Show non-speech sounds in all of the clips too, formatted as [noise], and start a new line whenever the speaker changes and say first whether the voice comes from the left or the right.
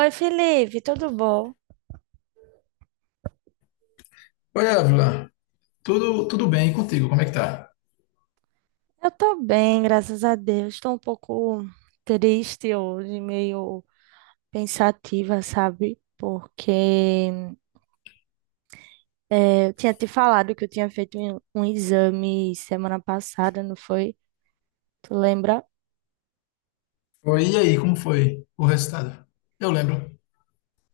right: Oi, Felipe, tudo bom?
left: Oi, Ávila. Tudo, bem e contigo? Como é que tá?
right: Eu tô bem, graças a Deus. Estou um pouco triste hoje, meio pensativa, sabe? Porque eu tinha te falado que eu tinha feito um exame semana passada, não foi? Tu lembra?
left: Foi, e aí, como foi o resultado? Eu lembro.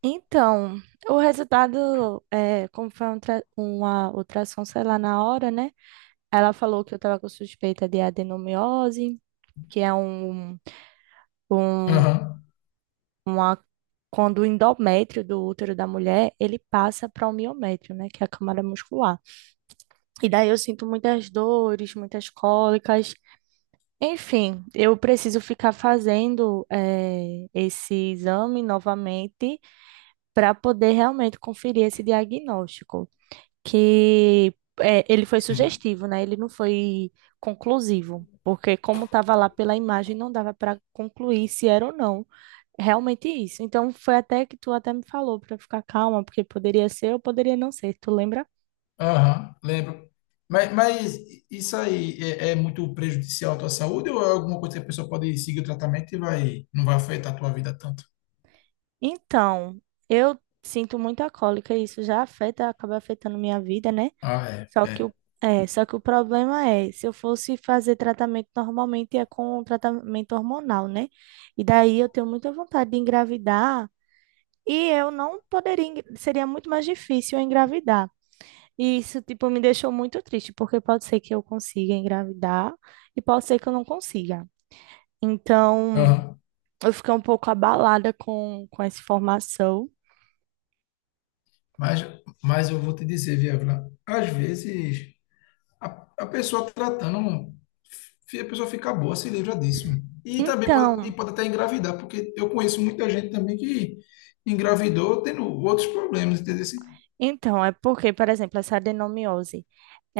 right: Então, o resultado, como foi um uma ultrassom, sei lá, na hora, né? Ela falou que eu tava com suspeita de adenomiose, que é um
left: Aham,
right: uma, quando o endométrio do útero da mulher, ele passa para o miométrio, né, que é a camada muscular. E daí eu sinto muitas dores, muitas cólicas. Enfim, eu preciso ficar fazendo esse exame novamente para poder realmente conferir esse diagnóstico, que ele foi
left: sim.
right: sugestivo, né? Ele não foi conclusivo, porque como estava lá pela imagem, não dava para concluir se era ou não. Realmente isso. Então foi até que tu até me falou para ficar calma, porque poderia ser ou poderia não ser, tu lembra?
left: Aham, lembro. Mas isso aí é muito prejudicial à tua saúde ou é alguma coisa que a pessoa pode seguir o tratamento e vai, não vai afetar a tua vida tanto?
right: Então, eu sinto muita cólica e isso já afeta, acaba afetando minha vida, né?
left: Ah, é,
right: Só que o
left: é.
right: é, só que o problema é, se eu fosse fazer tratamento normalmente é com um tratamento hormonal, né? E daí eu tenho muita vontade de engravidar e eu não poderia, seria muito mais difícil eu engravidar. E isso, tipo, me deixou muito triste, porque pode ser que eu consiga engravidar e pode ser que eu não consiga. Então,
left: Aham.
right: eu fiquei um pouco abalada com essa informação.
left: Mas, mas eu vou te dizer, viu, Ávila, às vezes A, a pessoa tratando, a pessoa fica boa, se livra disso, mano. E também pode, e
right: Então,
left: pode até engravidar, porque eu conheço muita gente também que engravidou tendo outros problemas, entendeu? Sim.
right: então, é porque, por exemplo, essa adenomiose.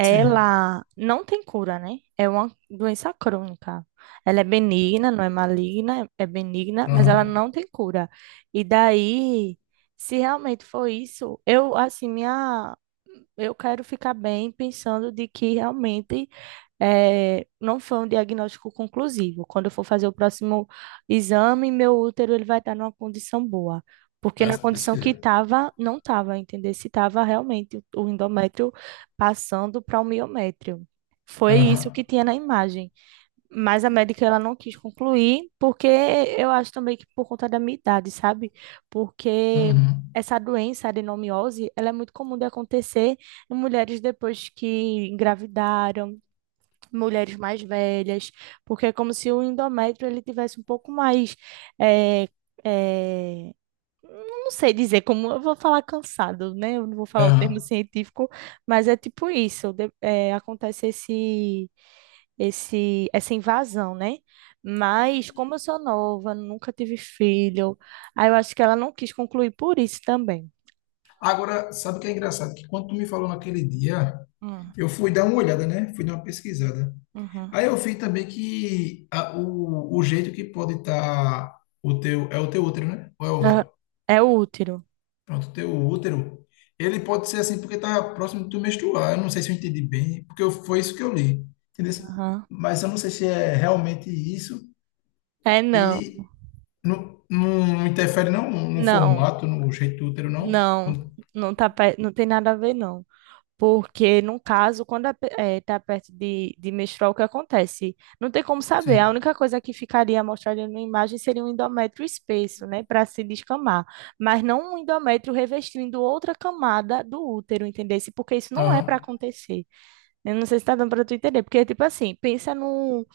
left: Sim.
right: não tem cura, né? É uma doença crônica. Ela é benigna, não é maligna, é benigna, mas ela
left: Aham.
right: não tem cura. E daí, se realmente for isso, eu, assim, eu quero ficar bem pensando de que realmente não foi um diagnóstico conclusivo. Quando eu for fazer o próximo exame, meu útero ele vai estar numa condição boa. Porque
left: Mas,
right: na
left: se Deus
right: condição que
left: quiser.
right: estava, não estava, entender se estava realmente o endométrio passando para o miométrio. Foi isso que
left: Aham.
right: tinha na imagem. Mas a médica ela não quis concluir, porque eu acho também que por conta da minha idade, sabe? Porque
left: Uhum.
right: essa doença, a adenomiose, ela é muito comum de acontecer em mulheres depois que engravidaram, mulheres mais velhas, porque é como se o endométrio ele tivesse um pouco mais, é, é, não sei dizer como, eu vou falar cansado, né? Eu não vou falar o termo
left: Aham.
right: científico, mas é tipo isso, acontece essa invasão, né? Mas como eu sou nova, nunca tive filho, aí eu acho que ela não quis concluir por isso também.
left: Agora, sabe o que é engraçado? Que quando tu me falou naquele dia,
right: Hum,
left: eu fui dar uma olhada, né? Fui dar uma pesquisada.
right: uhum.
left: Aí eu vi também que o jeito que pode estar o teu, é o teu útero, né? Ou é o
right: Ah,
left: ovário?
right: é útero.
left: Pronto, teu útero, ele pode ser assim porque tá próximo do teu menstruar. Eu não sei se eu entendi bem, porque foi isso que eu li, entendeu?
right: Aham.
left: Mas eu não sei se é realmente isso
right: É não,
left: e não, não interfere não no
right: não.
left: formato, no jeito do útero, não.
right: Não, não tá, pe- não tem nada a ver, não. Porque, no caso, quando a, tá perto de menstruar, o que acontece? Não tem como saber. A
left: Sim.
right: única coisa que ficaria mostrada na imagem seria um endométrio espesso, né? Para se descamar. Mas não um endométrio revestindo outra camada do útero, entendesse? Porque isso não é para
left: Aham,
right: acontecer. Eu não sei se tá dando para tu entender. Porque, tipo assim, pensa num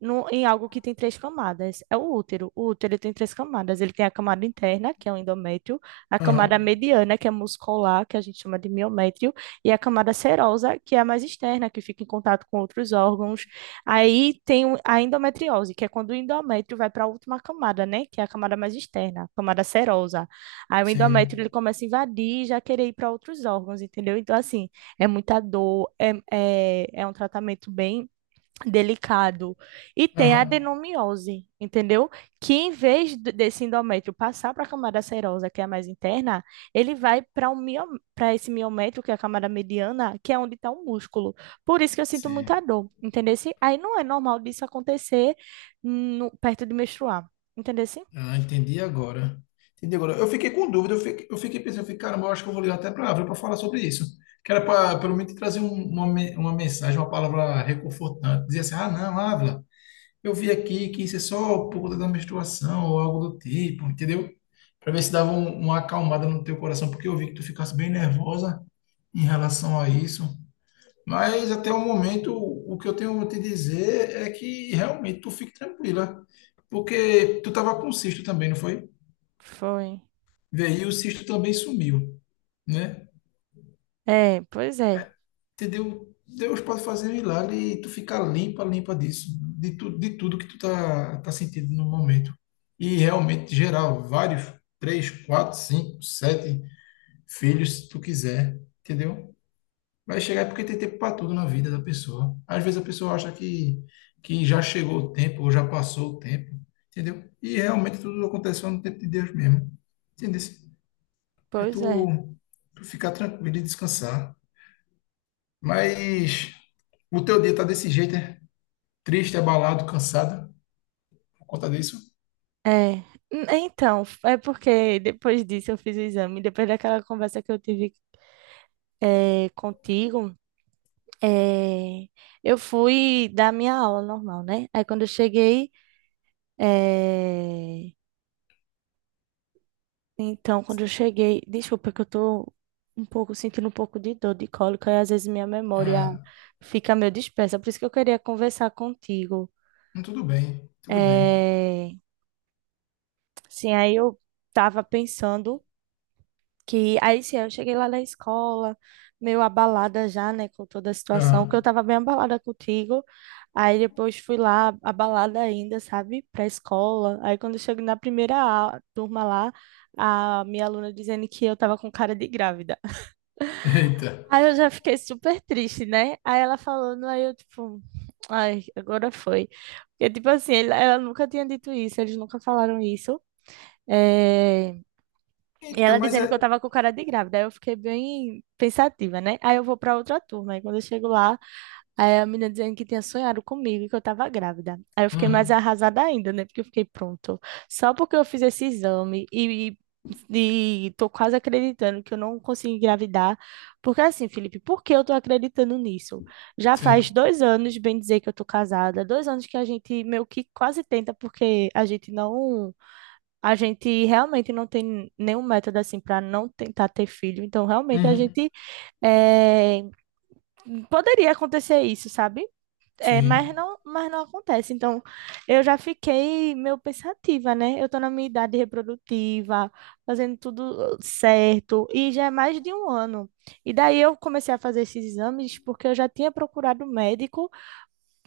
right: no- em algo que tem 3 camadas. É o útero. O útero ele tem 3 camadas. Ele tem a camada interna, que é o endométrio, a
left: aham,
right: camada mediana, que é muscular, que a gente chama de miométrio, e a camada serosa, que é a mais externa, que fica em contato com outros órgãos. Aí tem a endometriose, que é quando o endométrio vai para a última camada, né? Que é a camada mais externa, a camada serosa. Aí o endométrio
left: sim,
right: ele começa a invadir e já querer ir para outros órgãos, entendeu? Então, assim, é muita dor, é um tratamento bem delicado. E tem a
left: aham,
right: adenomiose, entendeu? Que em vez desse endómetrio passar para a camada serosa, que é a mais interna, ele vai para um mio... para esse miométrio, que é a camada mediana, que é onde está o músculo. Por isso que eu sinto muita
left: sim.
right: dor, entendeu? Assim, aí não é normal disso acontecer perto de menstruar, entendeu? Assim,
left: Ah, entendi agora. Entendi agora. Eu fiquei com dúvida, eu fiquei pensando, eu fiquei, caramba, eu acho que eu vou ligar até para a Ávila para falar sobre isso. Que era para, pelo menos, trazer uma, uma mensagem, uma palavra reconfortante. Dizer assim, ah, não, Ávila, eu vi aqui que isso é só por conta da menstruação ou algo do tipo, entendeu? Para ver se dava uma acalmada no teu coração, porque eu vi que tu ficasse bem nervosa em relação a isso. Mas até o momento, o que eu tenho a te dizer é que realmente tu fique tranquila. Porque tu estava com um cisto também, não foi?
right: foi.
left: Veio, e o cisto também sumiu, né?
right: É, pois é,
left: É, entendeu? Deus pode fazer um milagre e tu ficar limpa, limpa disso, de, tu, de tudo que tu tá sentindo no momento. E realmente, geral, vários, três, quatro, cinco, sete filhos, se tu quiser, entendeu? Vai chegar é porque tem tempo para tudo na vida da pessoa. Às vezes a pessoa acha que já chegou o tempo, ou já passou o tempo, entendeu? E realmente tudo acontece só no tempo de Deus mesmo, entendeu? É
right: pois é.
left: tu, tu ficar tranquilo e descansar. Mas o teu dia tá desse jeito, né? Triste, abalado, cansado por conta disso?
right: É, é porque depois disso eu fiz o exame, depois daquela conversa que eu tive contigo. É, eu fui dar minha aula normal, né? Aí quando eu cheguei, é, então quando eu cheguei, desculpa que eu tô um pouco sentindo um pouco de dor de cólica e às vezes minha memória
left: Ah,
right: fica meio dispersa, por isso que eu queria conversar contigo.
left: tudo bem, tudo bem.
right: É, Sim, aí eu tava pensando que aí sim, eu cheguei lá na escola, meio abalada já, né, com toda a situação, que eu
left: Aham.
right: tava bem abalada contigo. Aí depois fui lá abalada ainda, sabe, pra escola. Aí quando eu chego na primeira turma lá, a minha aluna dizendo que eu tava com cara de grávida.
left: [laughs] Eita.
right: Aí eu já fiquei super triste, né? Aí ela falando, aí eu tipo, ai, agora foi. Porque tipo assim, ela nunca tinha dito isso, eles nunca falaram isso. É, e
left: Então,
right: ela
left: mas
right: dizendo que eu
left: é.
right: tava com cara de grávida. Aí eu fiquei bem pensativa, né? Aí eu vou pra outra turma. Aí quando eu chego lá, aí a menina dizendo que tinha sonhado comigo e que eu tava grávida. Aí eu fiquei mais
left: Uhum,
right: arrasada ainda, né? Porque eu fiquei pronto. Só porque eu fiz esse exame e, e tô quase acreditando que eu não consegui engravidar. Porque assim, Felipe, por que eu tô acreditando nisso? Já faz
left: sim.
right: 2 anos, bem dizer, que eu tô casada. 2 anos que a gente meio que quase tenta, porque a gente realmente não tem nenhum método assim para não tentar ter filho. Então, realmente a
left: Uhum,
right: gente eh, poderia acontecer isso, sabe? É,
left: sim.
right: mas não acontece. Então, eu já fiquei meio pensativa, né? Eu tô na minha idade reprodutiva, fazendo tudo certo, e já é mais de 1 ano. E daí eu comecei a fazer esses exames porque eu já tinha procurado médico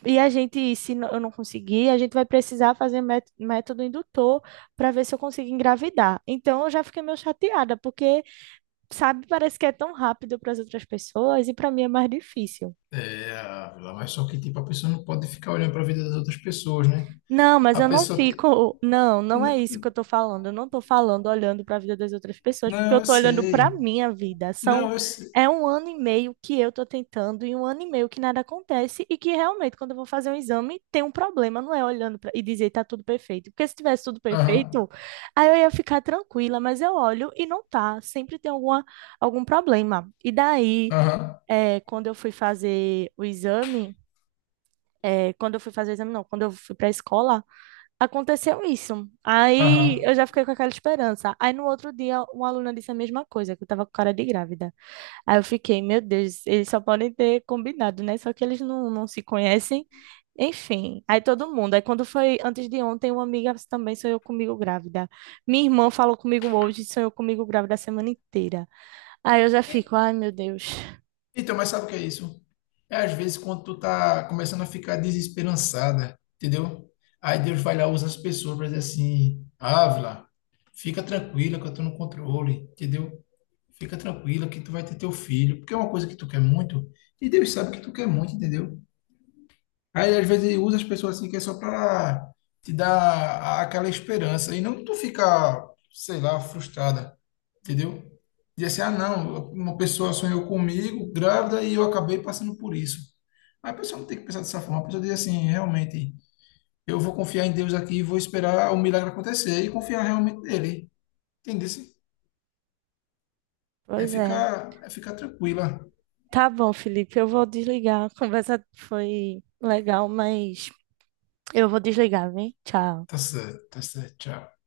right: e a gente, se eu não conseguir, a gente vai precisar fazer método indutor para ver se eu consigo engravidar. Então eu já fiquei meio chateada, porque, sabe, parece que é tão rápido para as outras pessoas e para mim é mais difícil.
left: É, ah, mas só que tipo, a pessoa não pode ficar olhando para a vida das outras pessoas, né?
right: Não, mas
left: A
right: eu não
left: pessoa tem.
right: fico. Não, não é isso
left: N-
right: que eu tô falando. Eu não tô falando olhando para a vida das outras pessoas, porque
left: Não,
right: eu
left: eu
right: tô olhando para
left: sei.
right: minha vida. São
left: Não, eu sei.
right: é um ano e meio que eu tô tentando e 1 ano e meio que nada acontece e que realmente quando eu vou fazer um exame tem um problema, não é olhando pra... e dizer tá tudo perfeito. Porque se tivesse tudo
left: Aham,
right: perfeito, aí eu ia ficar tranquila, mas eu olho e não tá, sempre tem algum problema. E daí,
left: aham,
right: é, quando eu fui fazer o exame, é, quando eu fui fazer o exame, não, quando eu fui para a escola aconteceu isso.
left: aham.
right: Aí eu já fiquei com aquela esperança. Aí no outro dia, uma aluna disse a mesma coisa, que eu tava com cara de grávida. Aí eu fiquei, meu Deus, eles só podem ter combinado, né? Só que eles não se conhecem. Enfim, aí todo mundo. Aí quando foi antes de ontem, uma amiga também sonhou comigo grávida. Minha irmã falou comigo hoje, sonhou comigo grávida a semana inteira. Aí eu já fico, ai meu Deus.
left: Então, mas sabe o que é isso? É às vezes quando tu tá começando a ficar desesperançada, entendeu? Aí Deus vai lá, usa as pessoas para dizer assim, Ávila, fica tranquila que eu tô no controle, entendeu? Fica tranquila que tu vai ter teu filho, porque é uma coisa que tu quer muito, e Deus sabe que tu quer muito, entendeu? Aí às vezes ele usa as pessoas assim que é só para te dar aquela esperança, e não tu ficar, sei lá, frustrada, entendeu? E assim, ah, não, uma pessoa sonhou comigo, grávida, e eu acabei passando por isso. Aí a pessoa não tem que pensar dessa forma, a pessoa diz assim, realmente, eu vou confiar em Deus aqui, vou esperar o milagre acontecer e confiar realmente nele, entendeu?
right: Pois é.
left: É ficar tranquila.
right: Tá bom, Felipe, eu vou desligar. A conversa foi legal, mas eu vou desligar, vem? Tchau.
left: Tá certo, tchau.